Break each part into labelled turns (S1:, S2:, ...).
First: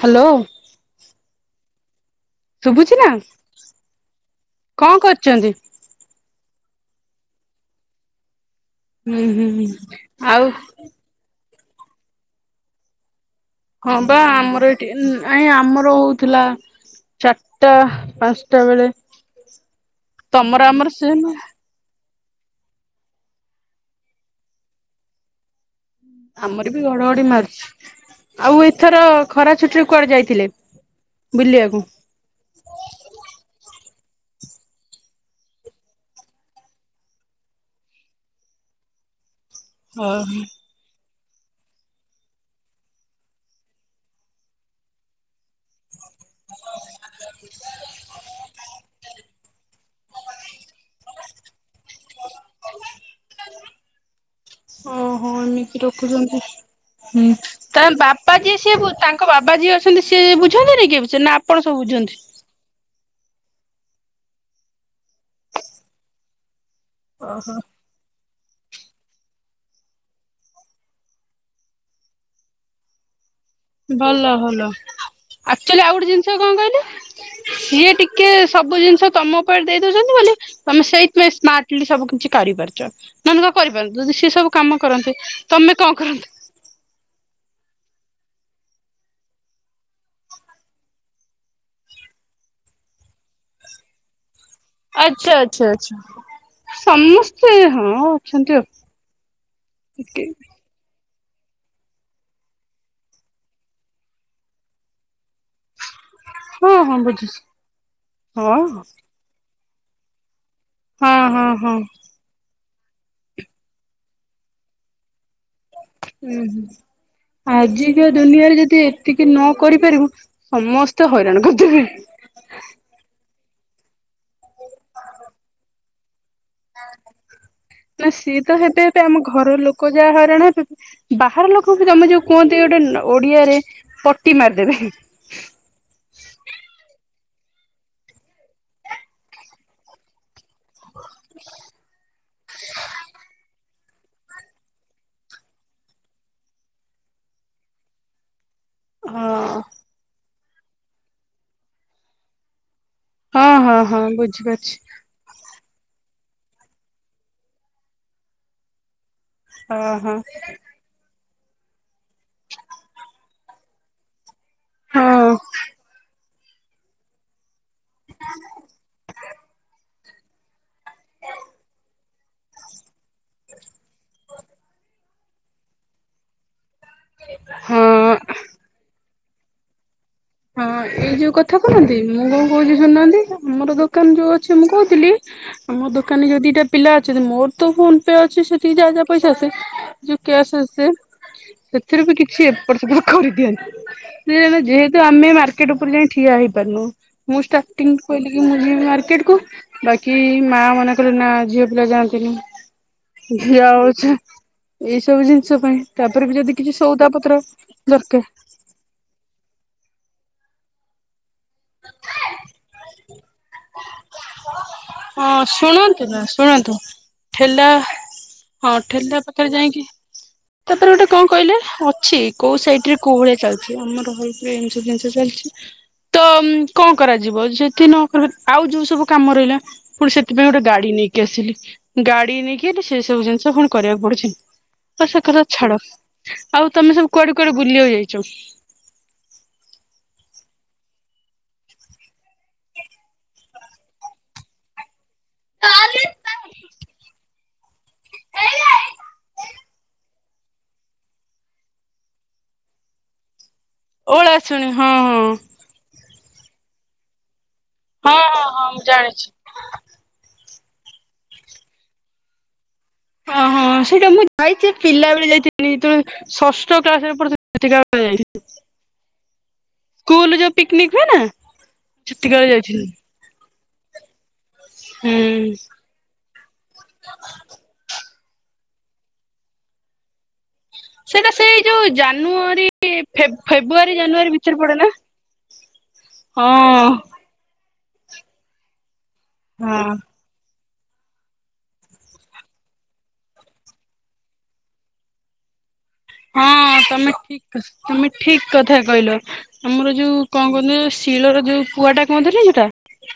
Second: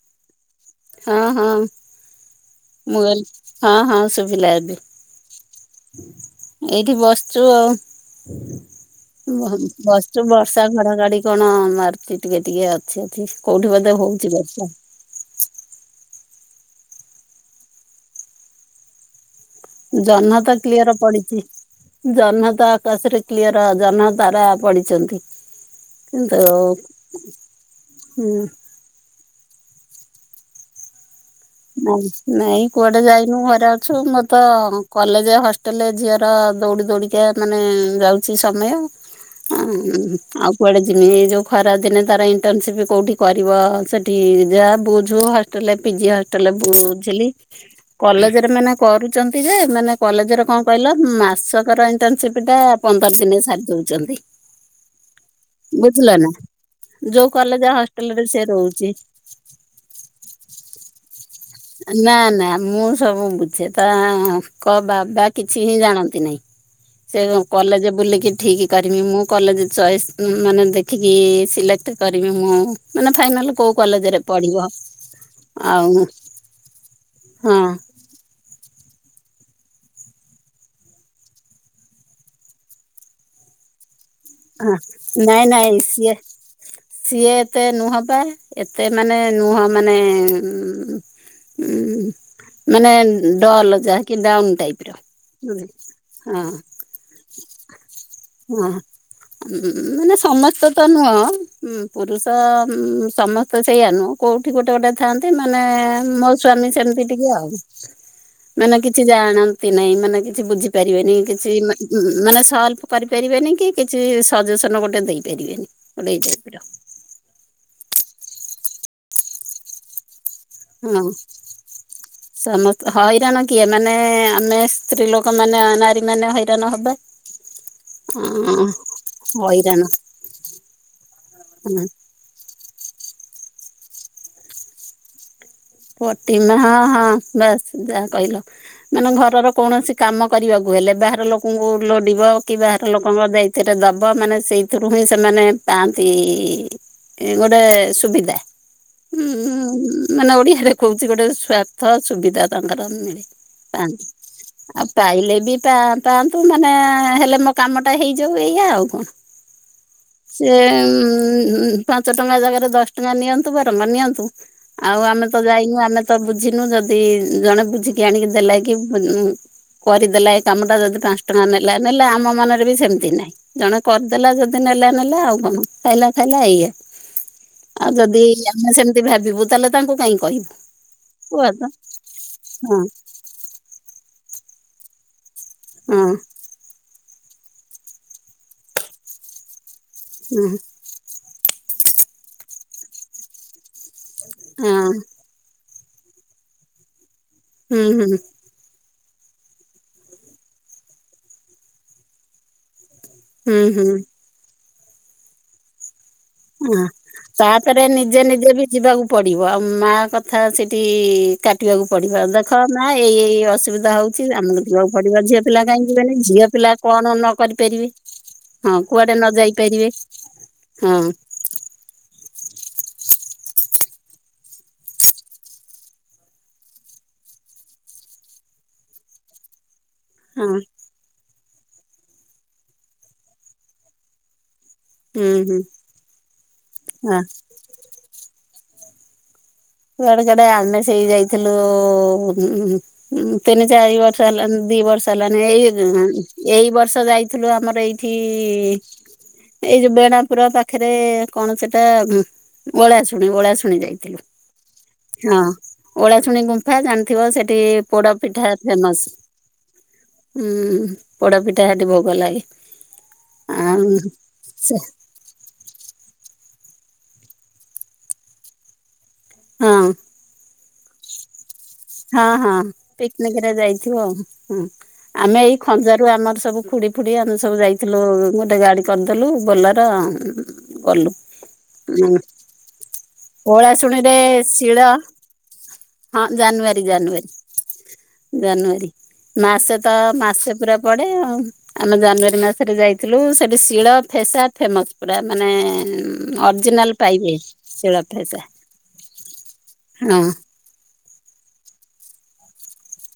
S1: Hello.
S2: ହଁ ହଁ
S1: ଶୁଭୁଛି
S2: ମୁଁ
S1: ନା
S2: କହିଲି ହଁ ହଁ ଶୁଭିଲା ଏବେ।
S1: କଣ କରୁଛନ୍ତି?
S2: ଏଇଠି ବସଚୁ ଆଉ।
S1: ହୁଁ
S2: ବହ
S1: ହୁଁ
S2: ବସିଚୁ
S1: ଆଉ
S2: ବର୍ଷା ଘଡଘଡି କଣ ମାରୁଚି ଟିକେ ଟିକେ ଅଛି ଅଛି କୋଉଠି ବୋଧେ
S1: ହଁ ବା
S2: ହଉଛି ବର୍ଷା।
S1: ଆମର ଏଠି ନାଇଁ ଆମର ହଉ ଥିଲା ଚାରିଟା ପାଞ୍ଚଟା ବେଳେ।
S2: ଜହ୍ନ ତ
S1: ତମର ଆମର
S2: କ୍ଲିଅର
S1: ସେମ
S2: ପଡିଛି। ଜହ୍ନ ତ ଆକାଶରେ କ୍ଲିଅର ଜହ୍ନ ତାରା ପଡିଛନ୍ତି। କିନ୍ତୁ
S1: ଆମର ବି ଘଡଘଡି ମାରୁଛି ଆଉ ଏଥର ଖରା ଛୁଟିରେ କୁଆଡେ ଯାଇଥିଲେ? ବୁଲିବାକୁ?
S2: ନାଇଁ ନାଇଁ କୁଆଡେ ଯାଇନୁ ଘରେ ଅ ଛୁ ମୋର ତ କଲେଜ ହଷ୍ଟେଲରେ ଝିଅର ଦୌଡ଼ି ଦୌଡ଼ିକା ମାନେ ଯାଉଛି ସମୟ। ହ
S1: ଓହୋ
S2: ଆଉ କୁଆଡେ ଯିମି ଏଇ ଯୋଉ ଖରାଦିନେ ତାର ଇଣ୍ଟସିପ କୋଉଠି କରିବ ସେଠି ଯାହା ବୁଝୁ ହଷ୍ଟେଲ ପିଜି ହ ଷ୍ଟେଲ ବୁଝିଲି କଲେଜରେ ମାନେ କରୁଛନ୍ତି ଯେ ମାନେ କଲେଜରେ କଣ କହିଲ ମାସକର ଇଣ୍ଟର୍ନସିପ୍ ଟା ପନ୍ଦର ଦିନରେ ସାରି ଦଉଛନ୍ତି।
S1: ଓହୋ ଏମିତି
S2: ବୁଝିଲ ନା
S1: ରଖୁଛନ୍ତି। ହୁଁ
S2: ଯୋଉ କଲେଜ
S1: ତାଙ୍କ
S2: ହଷ୍ଟେଲରେ
S1: ବାପା
S2: ସେ
S1: ଯିଏ ସିଏ
S2: ରହୁଛି
S1: ବୁ ତାଙ୍କ ବାବା ଯିଏ ଅଛନ୍ତି ସିଏ ବୁଝନ୍ତିନି କି? ନା ଆପଣ ସବୁ ବୁଝନ୍ତି?
S2: ନା ନା ମୁଁ ସବୁ ବୁଝେ ତାଙ୍କ ବାବା କିଛି ହିଁ ଜାଣନ୍ତି ନାହିଁ। ସେ କଲେଜ ବୁଲିକି ଠିକ କରିମି ମୁଁ କଲେଜ ଚଏସ୍ ମାନେ ଦେଖିକି ସିଲେକ୍ଟ କରିବି ମୁଁ ମାନେ ଫାଇନାଲ କୋଉ କଲେଜରେ ପଢିବ?
S1: ଆକଚୁଆଲି ଆଉ ଗୋଟେ ଜିନିଷ କଣ କହିଲେ
S2: ହଁ
S1: ସିଏ ଟିକେ ସବୁ ଜିନ ଷ ତମ ଉପରେ ଦେଇ ଦଉଛନ୍ତି ବୋଲି ତମେ ସେଇଥିପାଇଁ ସ୍ମାର୍ଟଲି ସବୁ କିଛି କରିପାରୁଛ, ନହେନେ ତ କରିପାରି
S2: ହ ନାଇଁ ନାଇଁ ସିଏ
S1: କରନ୍ତ?
S2: ସିଏ ଏତେ ନୁହଁ ବା ଏତେ ମାନେ ନୁହଁ ମାନେ ଉଁ ଉଁ ମାନେ ଡଲ ଯାହାକି ଡାଉନ୍
S1: ଆଛା ଆଚ୍ଛା ଆଛା ସମସ୍ତେ ହଁ ଅଛନ୍ତି
S2: ହଁ
S1: ଆଉ।
S2: ମାନେ
S1: ଟିକେ
S2: ସମସ୍ତେ ତ ନୁହଁ ହୁଁ ପୁରୁଷ ହୁ ସମସ୍ତେ ସେଇଆ ନୁହଁ କୋଉଠି ଗୋଟେ ଗୋଟେ ଥାଆନ୍ତି। ମାନେ ମୋ ସ୍ଵାମୀ
S1: ହଁ ହଁ
S2: ସେମିତି ଟିକେ
S1: ବୁଝୁଛି।
S2: ଆଉ
S1: ହଁ
S2: ମାନେ କିଛି ଜାଣନ୍ତି ନାହିଁ ମାନେ କିଛି ବୁଝିପାରିବେନି
S1: ହଁ ହଁ
S2: କିଛି
S1: ହଁ।
S2: ମାନେ ସଲଭ କରିପାରିବେନି କି କିଛି ସଜେସନ ଗୋଟେ ଦେଇ
S1: ଓହ ଆଜିକା ଦୁନିଆରେ ଯଦି ଏତିକି ନ କରିପାରି
S2: ହଁ
S1: ସମସ୍ତେ ହଇରାଣ କ [unintelligible]
S2: ସମସ୍ତ ହଇରାଣ କିଏ ମାନେ ଆମେ ସ୍ତ୍ରୀ ଲୋକ ମାନେ ନାରୀ ମାନେ ହଇରାଣ ହବା।
S1: ନା ସିଏ ତ
S2: ହଁ
S1: ଏବେ ଏବେ ଆମ ଘର
S2: ହଇରାଣ
S1: ଲୋକ ଯାହା ହରାଣ ଏ ବାହାର ଲୋକ ବି [unintelligible] ଗୋଟେ ଓଡିଆରେ ପଟି ମାରିଦେବେ।
S2: ପ୍ରଟିମା ହଁ ହଁ ବାସ ଯାହା କହିଲ ମାନେ ଘରର କୌଣସି କାମ କରିବାକୁ ହେଲେ ବାହାର ଲୋକଙ୍କୁ ଲୋଡ଼ିବ କି ବାହାର ଲୋକଙ୍କ ଦାୟିତ୍ୱ ଦବ ମାନେ ସେଇଥିରୁ ହିଁ ସେମାନେ ପାଆନ୍ତି ଗୋଟେ ସୁବିଧା
S1: ହଁ
S2: ହୁଁ ମାନେ ଓଡିଆରେ କହୁଛି ମାନେ ଗୋଟେ ସ୍ଵାର୍ଥ ସୁବିଧା ର [unintelligible]
S1: ହଁ ହଁ ହଁ ବୁଝିପାରୁଛି
S2: ଆଉ ପାଇଲେ ବି ପା ପାଆନ୍ତୁ ମାନେ ହେଲେ ମୋ କାମ ଟା ହେଇଯାଉ ଏଇଆ ଆଉ କଣ?
S1: ଓହୋ
S2: ସେ ପାଞ୍ଚ ଟଙ୍କା ଜାଗାରେ ଦଶ ଟଙ୍କା ନିଅନ୍ତୁ, ବରମ୍ ନିଅନ୍ତୁ
S1: ହଁ
S2: ଆଉ ଆମେ
S1: ହଁ।
S2: ଝିନୁ ଯଦି ଜଣେ ବୁଝିକି ଆଣିକି ଦେଲେ କି କରିଦେଲା ଏ କାମ ଟା ଯଦି ପାଞ୍ଚ ଟଙ୍କା ନେଲା ନେଲେ, ଆମ ମନରେ ବି ସେମିତି ନାହିଁ ଜଣେ କରିଦେଲା ଯଦି ନେଲା ଖାଇ ନେଲା ଆଉ କଣ ଖାଇଲା ଖାଇଲା ଇଏ ଆଉ
S1: ହଁ
S2: ଯଦି ଆମେ ସେମିତି ଭାବିବୁ ତାହେଲେ ତାଙ୍କୁ କାହିଁକି
S1: ହଁ ଏଇ ଯୋଉ କଥା କହୁନାହାନ୍ତି ମୁଁ କଣ କହୁଛି
S2: ହଁ।
S1: ଶୁଣୁନାହାନ୍ତି ଆମର ଦୋକାନ ଯୋଉ ଅଛି ମୁଁ କହୁଥିଲି ଆମ
S2: ହଁ
S1: ଦୋକାନରେ ଯଦି ଏଇଟା ପିଲା ଅଛନ୍ତି ମୋର ତ ଫୋନ ପେ ଅଛି ସେଠକି ଯାହା ଯାହା ପଇସା ଆସେ ଯୋଉ
S2: ହଁ
S1: କ୍ୟାସ୍ ଆସ ସେଥିରେ ବି କିଛି ଏପଟ ସେ କରିଦିଅନ୍ତି ଯେହେତୁ
S2: ହଁ
S1: ମାର୍କେଟ୍ ଉପରେ ଯାଇ ଠିଆ ହେଇ ପାରୁନୁ ମୁଁ
S2: ହୁଁ
S1: ଷ୍ଟାଟିଙ୍ଗ ରୁ
S2: ହୁଁ
S1: କହିଲି ମୁଁ ଯିବି ମାର୍କେଟ୍ ମାର୍କେଟ୍ କୁ ବାକି ମା ମନେ କଲେ ନା ଝିଅ ପିଲା ଯାଆନ୍ତିନି।
S2: ହୁଁ
S1: ଝିଅ
S2: ହୁଁ
S1: ହଉଛ ଏଇ ସବୁ ଜିନିଷ ପାଇଁ ତାପରେ ବି ଯଦି କିଛି
S2: ହ
S1: ସଉଦା ପତ୍ର
S2: ତାପରେ
S1: ଦରକାର
S2: ନିଜେ ନିଜେ ବି ଯିବାକୁ ପଡିବ ଆଉ ମା କଥା ସେଠି କାଟିବାକୁ ପଡିବ ଦେଖ ମା ଏଇ ଅସୁବିଧା ହଉଛି ଆମକୁ ଯିବାକୁ ପଡିବ
S1: ହଁ
S2: ଝିଅ ପିଲା କାହିଁକି
S1: ଶୁଣନ୍ତୁ
S2: ଯିବେନି
S1: ନା
S2: ଝିଅ
S1: ଶୁଣନ୍ତୁ
S2: ପିଲା କଣ ନ କରି
S1: ଠେଲା
S2: ପାରିବେ। ହଁ
S1: ଠେଲା
S2: କୁଆଡେ ନ
S1: ପାଖରେ
S2: ଯାଇ
S1: ଯାଇକି
S2: ପାରିବେ।
S1: ତାପରେ ଗୋଟେ କଣ କହିଲେ? ଅଛି କୋଉ ସାଇଡ ରେ କୋଉ ଭଳିଆ ଚାଲିଛି ଆମର ର ଏଠି ଏସବୁ ଜିନିଷ ଚାଲିଛି ତ କଣ କରାଯିବ ଯଦି ନକହିବେ ଆଉ ଯୋଉ ସବୁ କାମ ରହିଲା ପୁଣି ସେଥିପାଇଁ
S2: ହଁ
S1: ଗୋଟେ ଗାଡି ନେଇକି ଆସିଲି। ଗାଡି ନେଇକି ସେ ସବୁ ଜିନିଷ କଣ କରିବାକୁ ପଡୁଛି। ହ ସେ
S2: ହୁଁ
S1: କଥା
S2: ହୁଁ
S1: ଛାଡ ଆଉ ତମେ ସବୁ
S2: ହଁ
S1: କୁଆଡେ କୁଆଡେ ବୁଲିିବା ଯାଇଛ।
S2: କୁଆଡେ କଡେ ଆମେ ସେଇ ଯାଇଥିଲୁ ତିନି ଚାରି ବର୍ଷ ହେଲା। ଦି ବର୍ଷ ହେଲାନ ଏଇ ଏଇ ବର୍ଷ ଯାଇଥିଲୁ ଆମର ଏଇଠି ଏଇ ଯୋଉ ବେଣାପୁରା ପାଖରେ କଣ ସେଟା ଓଳା ଶୁଣି ଓଳା ଶୁଣି
S1: ଓଳା ଶୁଣି
S2: ହଁ ଓଳା ଶୁଣି ଗୁମ୍ଫା ଜାଣିଥିବ ସେଠି
S1: ହଁ ହଁ
S2: ପୋଡ଼ାପିଠା ହେ
S1: ହଁ ମୁଁ
S2: ଫେମସ
S1: ଜାଣିଛି।
S2: ହୁଁ ପୋଡାପିଠା ସେଠି ଭୋଗ ଲାଗେ।
S1: ଓ ହଁ
S2: ଆଉ
S1: ସେଇଟା ମୁଁ ଯାଇଛି
S2: ସେ
S1: ପିଲାବେଳେ ଯାଇଥିଲି ତେଣୁ ଷଷ୍ଠ [unintelligible]
S2: ହଁ
S1: ସ୍କୁଲ ଯୋଉ ପିକନିକ ହୁଏ ନା
S2: ହଁ
S1: ସେତିକି ବେଳେ
S2: ହଁ
S1: ଯାଇଥିଲି
S2: ପିକନିକ ରେ ଯାଇଥିବ ଆଉ ହୁଁ ଆମେ
S1: ହୁଁ।
S2: ଏଇ ଖଞ୍ଜାରୁ ଆମର ସବୁ ଫୁଡି ଫୁଡି ଆମେ ସବୁ ଯାଇଥିଲୁ ଗୋଟେ ଗାଡି କରିଦେଲୁ ବୋଲର ଗଲୁ।
S1: ସେଇଟା ସେଇ ଯୋଉ ଜାନୁଆରୀ
S2: ଓଳା
S1: ଫେବୃଆରୀ
S2: ଶୁଣୀରେ
S1: ଜାନୁଆରୀ ଭିତରେ ପଡେ
S2: ଶିଳ
S1: ନା?
S2: ହଁ ଜାନୁଆରୀ ଜାନୁଆରୀ ଜାନୁଆରୀ ମାସେ
S1: ହଁ
S2: ତ ମାସେ ପୁରା ପଡେ ଆଉ ଆମେ ଜାନୁଆରୀ ମାସରେ ଯାଇଥିଲୁ ସେଠି ଶିଳ ଫେସା ଫେମସ୍ ପୁରା ମାନେ
S1: ହଁ
S2: ଅରିଜିନାଲ
S1: ତମେ
S2: ପାଇବେ
S1: ଠିକ
S2: ଶିଳ
S1: ତମେ
S2: ଫେସା
S1: ଠିକ କଥା କହିଲ ଆମର ଯୋଉ
S2: ହଁ
S1: କଣ କହ ଶିଳର ଯୋଉ ପୁଆ ଟା କଣଥିଲା ସେଟା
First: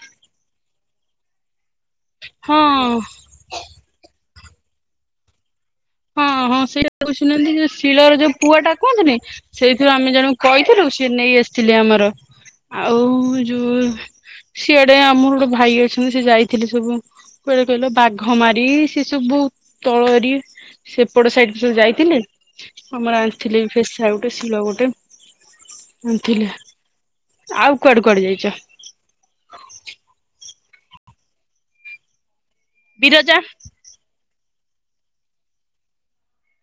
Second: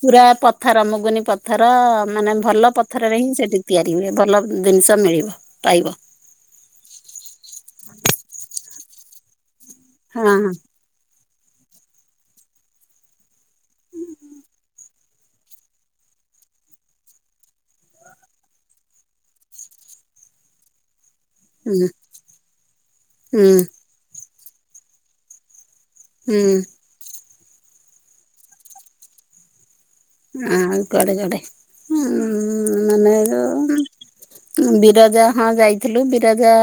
S2: ପୁରା ପଥର ମୁଗୁନି ପଥର ମାନେ
S1: ହଁ
S2: ଭଲ ପଥରରେ ହିଁ ସେଠି ତିଆରି ହୁଏ ଭଲ ଜିନିଷ ମିଳିବ। ପାଇବ
S1: ହଁ ହଁ ସେଇଟା କହୁଛନ୍ତି ଯୋ ଶିଳର ଯୋଉ ପୁଆ ଟା କୁହନ୍ତିୁନି ସେଇଥିରୁ ଆମେ
S2: ହଁ
S1: ଜଣଙ୍କୁ
S2: ହଁ
S1: କହିଥିଲୁ, ସିଏ ନେଇ ଆସିଥିଲେ ଆମର, ଆଉ ଆଉ ଯୋଉ ସିଏ ଗୋଟେ ଆମର ଗୋଟେ ଭାଇ ଅଛନ୍ତି, ସେ ଯାଇଥିଲେ ସବୁ କୁଆଡେ କହିଲ ବାଘ ମାରି ସେ ସବୁ ତଳରି ସେପଟ ସାଇଡ ସ
S2: ହୁଁ
S1: ଯାଇଥିଲେ ଆମର
S2: ହୁଁ
S1: ଆଣିଥିଲେି ପେସା ଗୋଟେ, ଶିଳ ଗୋଟେ ଥିଲେ
S2: ହୁଁ
S1: ଆଉ କୁଆଡେ କୁଆଡେ ଯାଇଛ?
S2: ହଁ କୁଆଡେ କୁଆଡେ ହଁ [unintelligible]
S1: ବିରଜା
S2: ମନେକର [unintelligible] ବିରଜା ହଁ ଯାଇଥିଲୁ, ବିରଜା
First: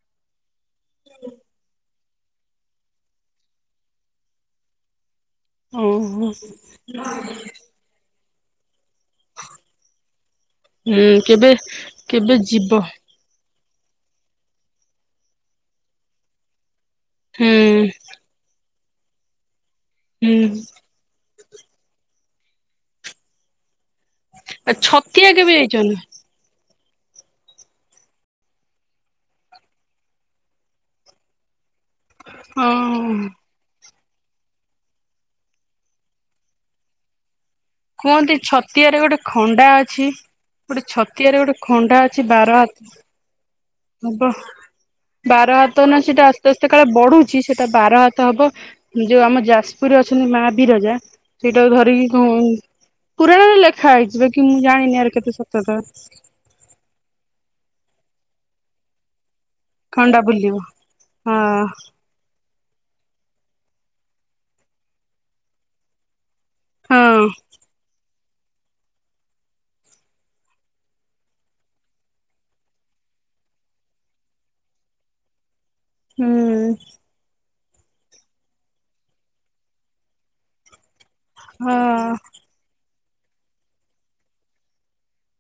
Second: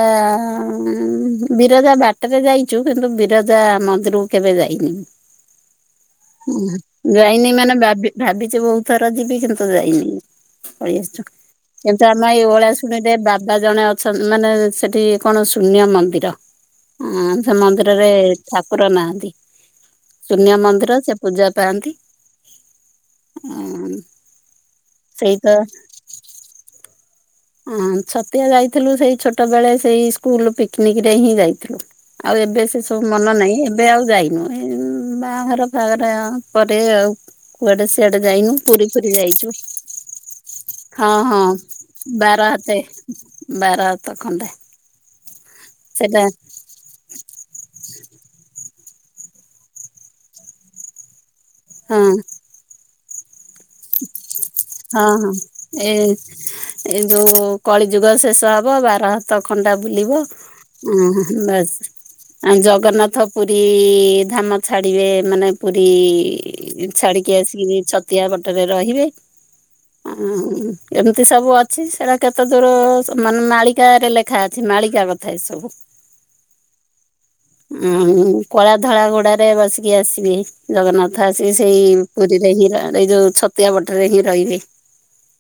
S2: ବିରଜା ବାଟ ଟରେ ଯାଇଛୁ, କିନ୍ତୁ ବିରଜା ମନ୍ଦିରକୁ କେବେ ଯାଇନୁ।
S1: ଓହୋ ହୁଁ
S2: ଯାଇନି ମାନେ ଭାବ ଭାବିଛି ବହୁତ। ଥର ଯିବି କିନ୍ତୁ ଯାଇନି ପଳିେଇଆସଛୁ
S1: କେବେ
S2: କିନ୍ତୁ ଆମେ
S1: କେବେ
S2: ଏ
S1: ଯିବ
S2: ଓଳାଶୁଣୀରେ ବା ଜଣେ ଅଛନ୍ତି, ମାନେ ସେଠି କଣ ଶୂନ୍ୟ ମନ୍ଦିର ହଁ
S1: ହୁଁ
S2: ସେ ମନ୍ଦିରରେ ଠାକୁର ନାହାନ୍ତି,
S1: ହୁଁ
S2: ଶୂନ୍ୟ ମନ୍ଦିର ସେ ପୂଜା ପାଆନ୍ତି ଆ।
S1: ଆ ଛତିଆ କେବେ ଯାଇଛନ୍ତି?
S2: ହଁ ଛତିଆ ଯାଇଥିଲୁ, ସେଇ ଛୋଟ ବେଳେ ସେଇ ସ୍କୁଲ ପିକନିକ, ରେ ହିଁ ଯାଇଥିଲୁ। ଆଉ ଏବେ ସେ ସବୁ
S1: ହଁ
S2: ମନ ନାହିଁ ଏ ଏବେ ଆଉ ଯାଇନୁ, ଏ ବାହାଘର ଫାହାଗର ପରେ ଆଉ କୁଆଡେ ସେଆଡେ
S1: କୁହନ୍ତି
S2: ଯାଇନୁ, ପୁରୀ
S1: ଛତିଆରେ
S2: ଫୁରୀ
S1: ଗୋଟେ
S2: ଯାଇଛୁ
S1: ଖଣ୍ଡା ଅଛି। ଗୋଟେ
S2: ହଁ
S1: ଛତିଆରେ
S2: ହଁ
S1: ଗୋଟେ ଖଣ୍ଡା ଅଛି
S2: ବାର
S1: ହାତ
S2: ହାତେ ବାର ହାତ
S1: ହବ
S2: ଖଣ୍ଡେ
S1: ବାର ହାତ ନା ସେଟା ଆସ୍ତେ ଆସ୍ତେ କାଳେ ବଢୁଛି, ସେଟା ବାର ହାତ ହବ ଯୋଉ ଆମ ଯାଜପୁରରେ ଅଛନ୍ତି ମା ବିିରଜା ସେଇଟାକୁ
S2: ହଁ
S1: ଧରିକି କଣ। ପୁରାଣରେ ଲେଖ୍
S2: ହଁ ହଁ ଏ ଯୋଉ କଳି ଯୁଗ ଶେଷ ହବ, ବାର ହାତ ଖଣ୍ଡା ବୁଲିବ ଉ
S1: ହଁ
S2: ବାସ୍ ଆ ଜଗନ୍ନାଥ ପୁରୀ, ଧାମ ଛାଡିବେ, ମାନେ ପୁରୀ
S1: ହଁ
S2: ଛାଡିକି ଆସିକି, ଛତିଆ ଵଟରେ ରହିବେ। ହ ଏମିତି ସବୁ ଅଛି, ସେଟା କେତେ ଦୂର ମାନେ ମାଳିକାରେ ରେ ଲେଖା ଅଛି ନା ମାଳିକା କଥା ଏ ସବୁ।
S1: ହୁଁ।
S2: ଉଁ କଳା ଧଳା ଘୋଡାରେ ବସିକି ଆସିବେ ଜଗନ୍ନାଥ। କଥା ସେି ସେଇ
S1: ହଁ
S2: ପୁରୀରେ, ହିଁ ଏଇ ଯୋଉ ସେଇ ଛତିଆ ପଟରେ ହିଁ ରହିବେ।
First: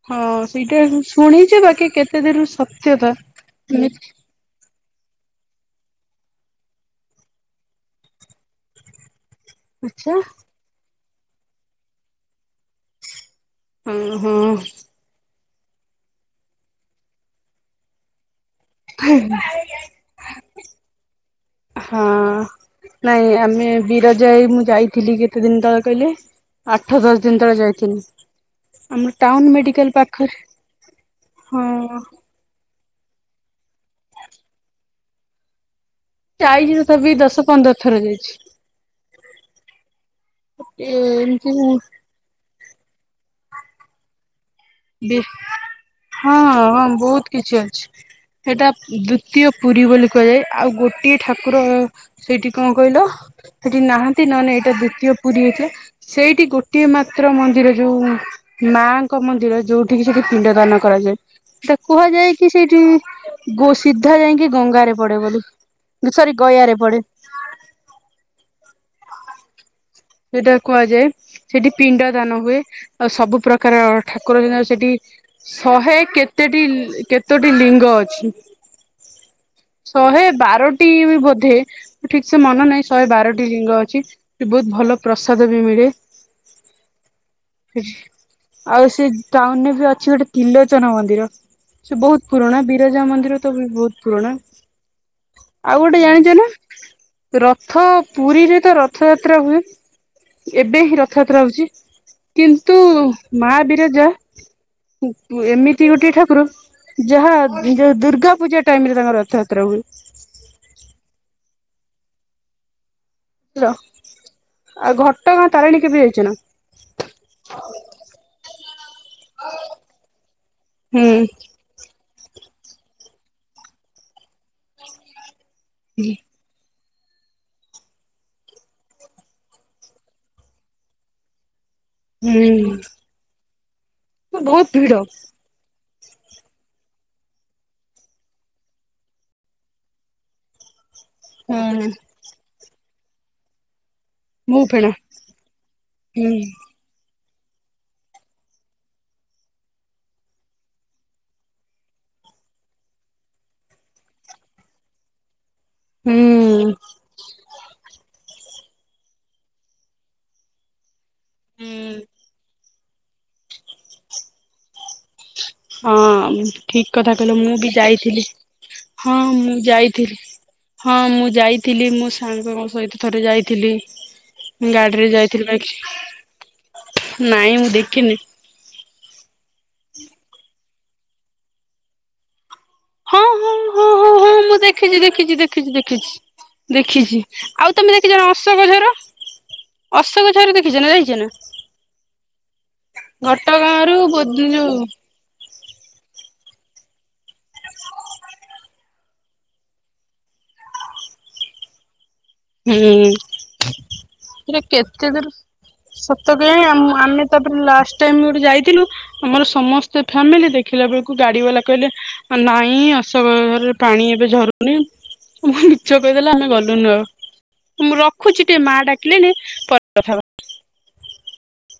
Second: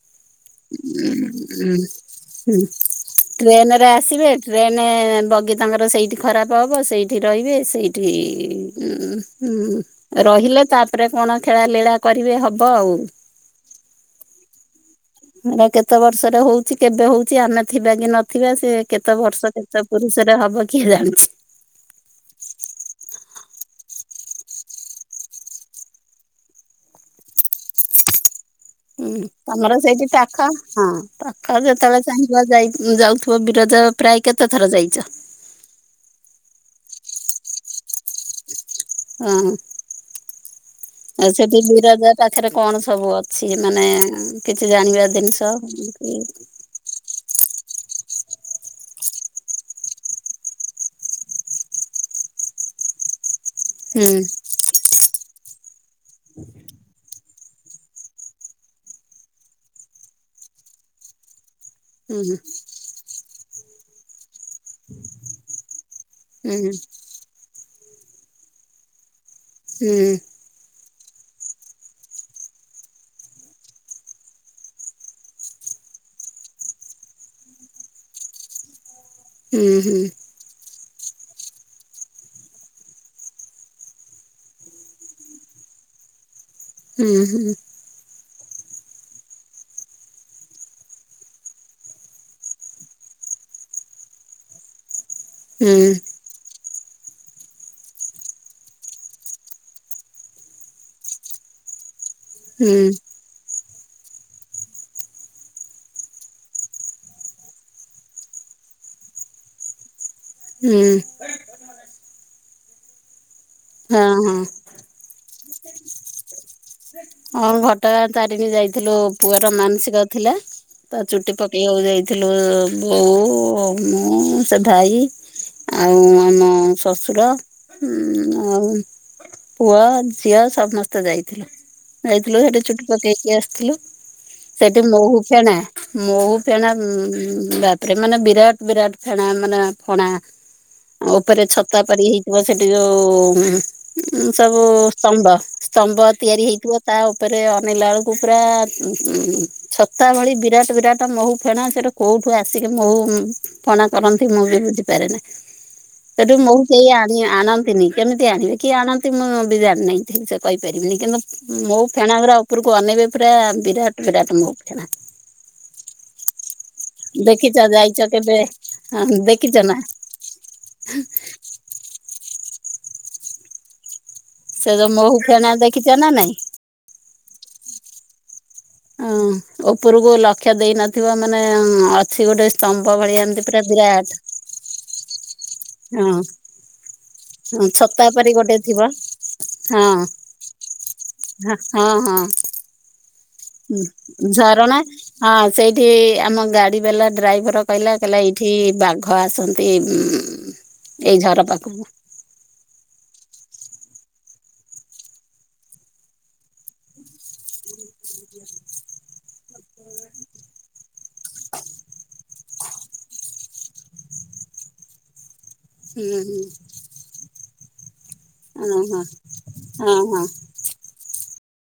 S1: ହଁ ସେଇଟା ଶୁଣିଛ, ବାକି କେତେ ଦୂର ସତ୍ୟତା
S2: ଟ୍ରେନ ରେ, ଆସିବେ ଟ୍ରେନ ମାନେ ବଗି ତାଙ୍କର ସେଇଠି ଖରାପ ହବ, ସେଇଠି ରହିବେ, ସେଇଠି ଉଁ ହୁଁ
S1: ଆଚ୍ଛା
S2: ରହିଲେ ତାପରେ କଣ ଖେଳା ଲିଳା କରିବେ, ହବ ଆଉ
S1: ହଁ ହଁ।
S2: ହେ କେତେ ବର୍ଷରେ ହଉଛି, କେବେ ହଉଛି ଆମେ ଥିବା କି ନ ଥିବା ସେ କେତେ ବର୍ଷ, କେତେ ପୁରୁଷରେ ହବ କିଏ ଜାଣିଛି?
S1: ହଁ ନାଇଁ ଆମ ବିରଜା ହେଇ ମୁଁ ଯାଇଥିଲି, କେତେ ଦିନ ତଳେ କହିଲେ, ଆଠ ଦଶ ଦିନ ତଳେ ଯାଇଥିଲି। ଆମ
S2: ହୁଁ
S1: ଟାଉନ
S2: ତମର
S1: ମେଡିକାଲ
S2: ସେଇଠି
S1: ପାଖରେ
S2: ପାଖ, ହ ପାଖ
S1: ହଁ
S2: ଯେତେବେଳେ ଚାହିଁବ ଯାଉଥିବ। ଯୋ ଯାଅ ପ୍ରାୟ କେତେ ଥର ଯାଇଚ?
S1: ଯାଇଚି ତଥାପି ଦଶ, ପନ୍ଦର ଥର ଯାଇଛି।
S2: ଅଁ, ଆଉ
S1: ଏମିତି
S2: ସେଠି ବିରଜା ପାଖରେ କଣ ସବୁ ଅଛି? ମାନେ କିଛି ଜାଣିବା
S1: ବି-
S2: ଜିନିଷ କି
S1: ହଁ, ହଁ ବହୁତ କିଛି ଅଛି। ସେଟା, ଦ୍ଵୁତୀୟ ପୁରୀ ବୋଲି କୁହାଯାଏ। ଆଉ ଗୋଟିଏ ଠାକୁର ସେଇଠି କଣ କହିଲ ସେଠି
S2: ହୁଁ
S1: ନାହାନ୍ତି ନନେ ଏଇଟା ଦ୍ଵିତୀୟ ପୁରୀ ହେଇଥିଲା ସେଇଠି ଗୋଟିଏ ମା ତ୍ର ମନ୍ଦିର ଯୋଉ ମାଙ୍କ ମନ୍ଦିର ଯୋଉଠିକି ସେଠି ପିଣ୍ଡ ଦାନ କରାଯାଏ। ତ କୁହାଯାଏ
S2: ହୁଁ
S1: କି ସେଇଠି ଗୋ ସିିଧା ଯାଇଁକି ଗଙ୍ଗାରେ ପଡେ ବୋଲି, [unintelligible] ସରି
S2: ହୁଁ
S1: ଗୟାରେ ପଡେ।
S2: ହୁଁ
S1: ସେଇଟା କୁହାଯାଏ। ସେଠି ପିଣ୍ଡ ଦାନ ହୁଏ। ଆଉ ସବୁ ପ୍ରକାର ଠାକୁର [unintelligible] ସେଟି ଶହେ କେତେଟି କେତୋଟି ଲିଙ୍ଗ ଅଛି?
S2: ହୁଁ
S1: ଶହେ ବାର ଟି ବୋଧେ ଠିକ ସେ ମନେ ନାଇ ଶହେ ବାରଟି ଲିଙ୍ଗ ଅଛି। ସେ ବହୁତ ଭଲ ପ୍ରସାଦ ବି ମିଳେ।
S2: ହୁଁ, ହୁଁ।
S1: ଆଉ ସେ ଟାଉନ୍ ରେ ବି ଅଛି ଗୋଟେ ତ୍ରିଲୋଚନ ମନ୍ଦିର। ସେ ବହୁତ ପୁରୁଣା। ବିରଜା ମନ୍ଦିର ତ ବହୁତ ପୁରୁଣା। ଆଉ
S2: ହୁଁ
S1: ଗୋଟେ ଜାଣିଚ ନା ରଥ ପୁରୀରେ ତ ରଥଯାତ୍ରା ହୁଏ। ଏବେ ହିଁ ରଥଯାତ୍ରା ହଉଛି।
S2: ହୁଁ
S1: କିନ୍ତୁ
S2: ହୁଁ
S1: ମା ବିରଜା ଉ, ଏମିତି ଗୋଟିଏ ଠାକୁର ଯାହା ଯୋଉ ଦୁର୍ଗା ପୂଜା ଟାଇମ୍ ରେ ତାଙ୍କର ରଥଯାତ୍ରା ହୁଏ।
S2: ହୁଁ।
S1: ହେଲୋ
S2: ହଁ ହଁ
S1: ଆଉ ଘଟଗାଁ ତାରିଣୀ କେବେ ଯାଇଚ ନା?
S2: ହଁ ଘଟଗାଁ ତାରିଣୀ ଯାଇଥିଲୁ ପୁଅର ମାନସିକ ଥିଲା। ତା ଚୁଟି
S1: ହୁଁ
S2: ପକେଇବାକୁ ଯାଇଥିଲୁ। ବୋଉ ମୁଁ ସେ ଭାଇ ଆଉ ଆମ ଶଶୁର ଉଁ ଆଉ ପୁଅ ଝିଅ ସମସ୍ତେ ଯାଇଥିଲେ। ଯାଇଥିଲୁ
S1: ହୁଁ
S2: ସେଠି ଚୁଟି ପକେଇକି ଆସିଥିଲୁ।
S1: ବହୁତ
S2: ସେଠି
S1: ଭିଡ
S2: ମହୁ ଫେଣା ମହୁ ଫେଣା ଉଁ, ବାପରେ ମାନେ ବିରାଟ ବିରାଟ ଫେଣା ମାନେ ଫଣା ଆଉ ଉପରେ ଛତା
S1: ହୁଁ
S2: ପାରି ହେଇଥିବ ସେଠି ଯୋଉ ହୁଁ, ହୁଁ ଉଁ, ସବୁ
S1: ମୁଁ ଫେଣା
S2: ସ୍ତମ୍ବ ସ୍ତମ୍ବ
S1: ହୁଁ
S2: ତିଆରି ହେଇ ତା ଉପରେ ଅନେଇଲାଳକୁ ପୁରା ଉଁ ଛତା ଭଳି ବିରାଟ ବିରାଟ ମହୁ ଫେଣା। ସେଟୁ କୋଉଠୁ ଆସିକି ମହୁ ଉଁ ଫଣା କରନ୍ତି ମୁଁ ବି ବୁଝିପାରେ ନା। ସେଠୁ ମହୁ କେଇ
S1: ହୁଁ
S2: ଆଣି ଆଣନ୍ତିନି। କେମିତ ତି ଆଣିବେ କିଏ ଆଣନ୍ତି ମୁଁ ବି ଜାଣିନାଇ ଠିକସେ କହିପାରିବିନି। କିନ୍ତୁ ମହୁ ଫେଣାଗୁରା ଉପରୁ କୁ ଅନେଇବେ ପୁରା ବିରାଟ ବିରାଟ ମହୁ ଫେଣା
S1: ହଁ ଠିକ କଥା କହିଲ
S2: ଦେଖିଛ
S1: ମୁଁ ବି
S2: ଯାଇଛ
S1: ଯାଇଥିଲି।
S2: କେବେ
S1: ହଁ
S2: ଦେଖିଛ
S1: ମୁଁ
S2: ନା
S1: ଯାଇଥିଲି, ହଁ ମୁଁ ଯାଇଥିଲି ମୋ ସାଙ୍ଗଙ୍କ ସ ସହିତ ଥରେ ଯାଇଥିଲି।
S2: ସେ ଯୋଉ
S1: ଗାଡିରେ
S2: ମହୁ
S1: ଯାଇଥିଲି
S2: ଫେଣା ଦେଖିଛ ନା ନାଇଁ?
S1: ବାକି ନାଇଁ ମୁଁ ଦେଖିନି।
S2: ଅଁ, ଉପରକୁ ଲକ୍ଷ୍ୟ ଦେଇ ନଥିବ ମାନେ ଅଛି ଗୋଟେ ସ୍ତମ୍ବ
S1: ହଁ
S2: ଭଳିଆ ଏମିତି
S1: ହଁ
S2: ପୁରା
S1: ହଁ ହଁ
S2: ବିରାଟ
S1: ହଁ ମୁଁ ଦେଖିଛି ଦେଖିଛି ଦେଖିଛି ଦେଖିଛି।
S2: ଅଁ,
S1: ଦେଖିଛି
S2: ହଁ
S1: ଆଉ ତମେ
S2: ଛତା
S1: ଦେଖିଛ ନା
S2: ପରି ଗୋଟେ
S1: ଅଶୋକ ଝର
S2: ଥିବ। ହଁ,
S1: ଅଶୋକ ଝର ଦେଖିଛ ନା ଯାଇଛ ନା?
S2: ହଁ, ହଁ। ଉଁ,
S1: ଘଟଗାଁରୁ
S2: ଉଁ,
S1: ବୋଧେ ଯୋଉ
S2: ଝରଣା ହଁ ସେଇଠି ଆମ ଗାଡ଼ିବାଲା ଡ୍ରାଇଭର୍ କହିଲା କହିଲା ଏଇଠି ବାଘ ଆସନ୍ତି। ଉଁ, ଏଇ ଝର ପାଖକୁ।
S1: ହୁଁ, ସେଟା କେତେ ଦୂର ସତ କହିବି ଆ, ମୁଁ ଆମେ ତାପରେ ଲାଷ୍ଟ ଟାଇମ୍ ଗୋଟେ ଯାଇଥିଲୁ। ଆମର ସମସ୍ତେ ଫ୍ୟାମିଲି ଦେଖି ଦେଖିଲା ବେଳକୁ ଗାଡିବାଲା କହିଲେ ନାଇଁ ଆସ ବରରେ ପାଣି ଏବେ ଝରୁନି। ମିଛ
S2: ହୁଁ
S1: କହିଦେଲେ
S2: ହୁଁ
S1: ଆମେ ଗଲୁନୁ ଆଉ। ରଖୁଛି ଟିକେ ମା
S2: ହଁ ହଁ
S1: ଡାକିଲେଣି ପରେ
S2: ହଁ
S1: କଥା
S2: ହଁ
S1: ହେବା।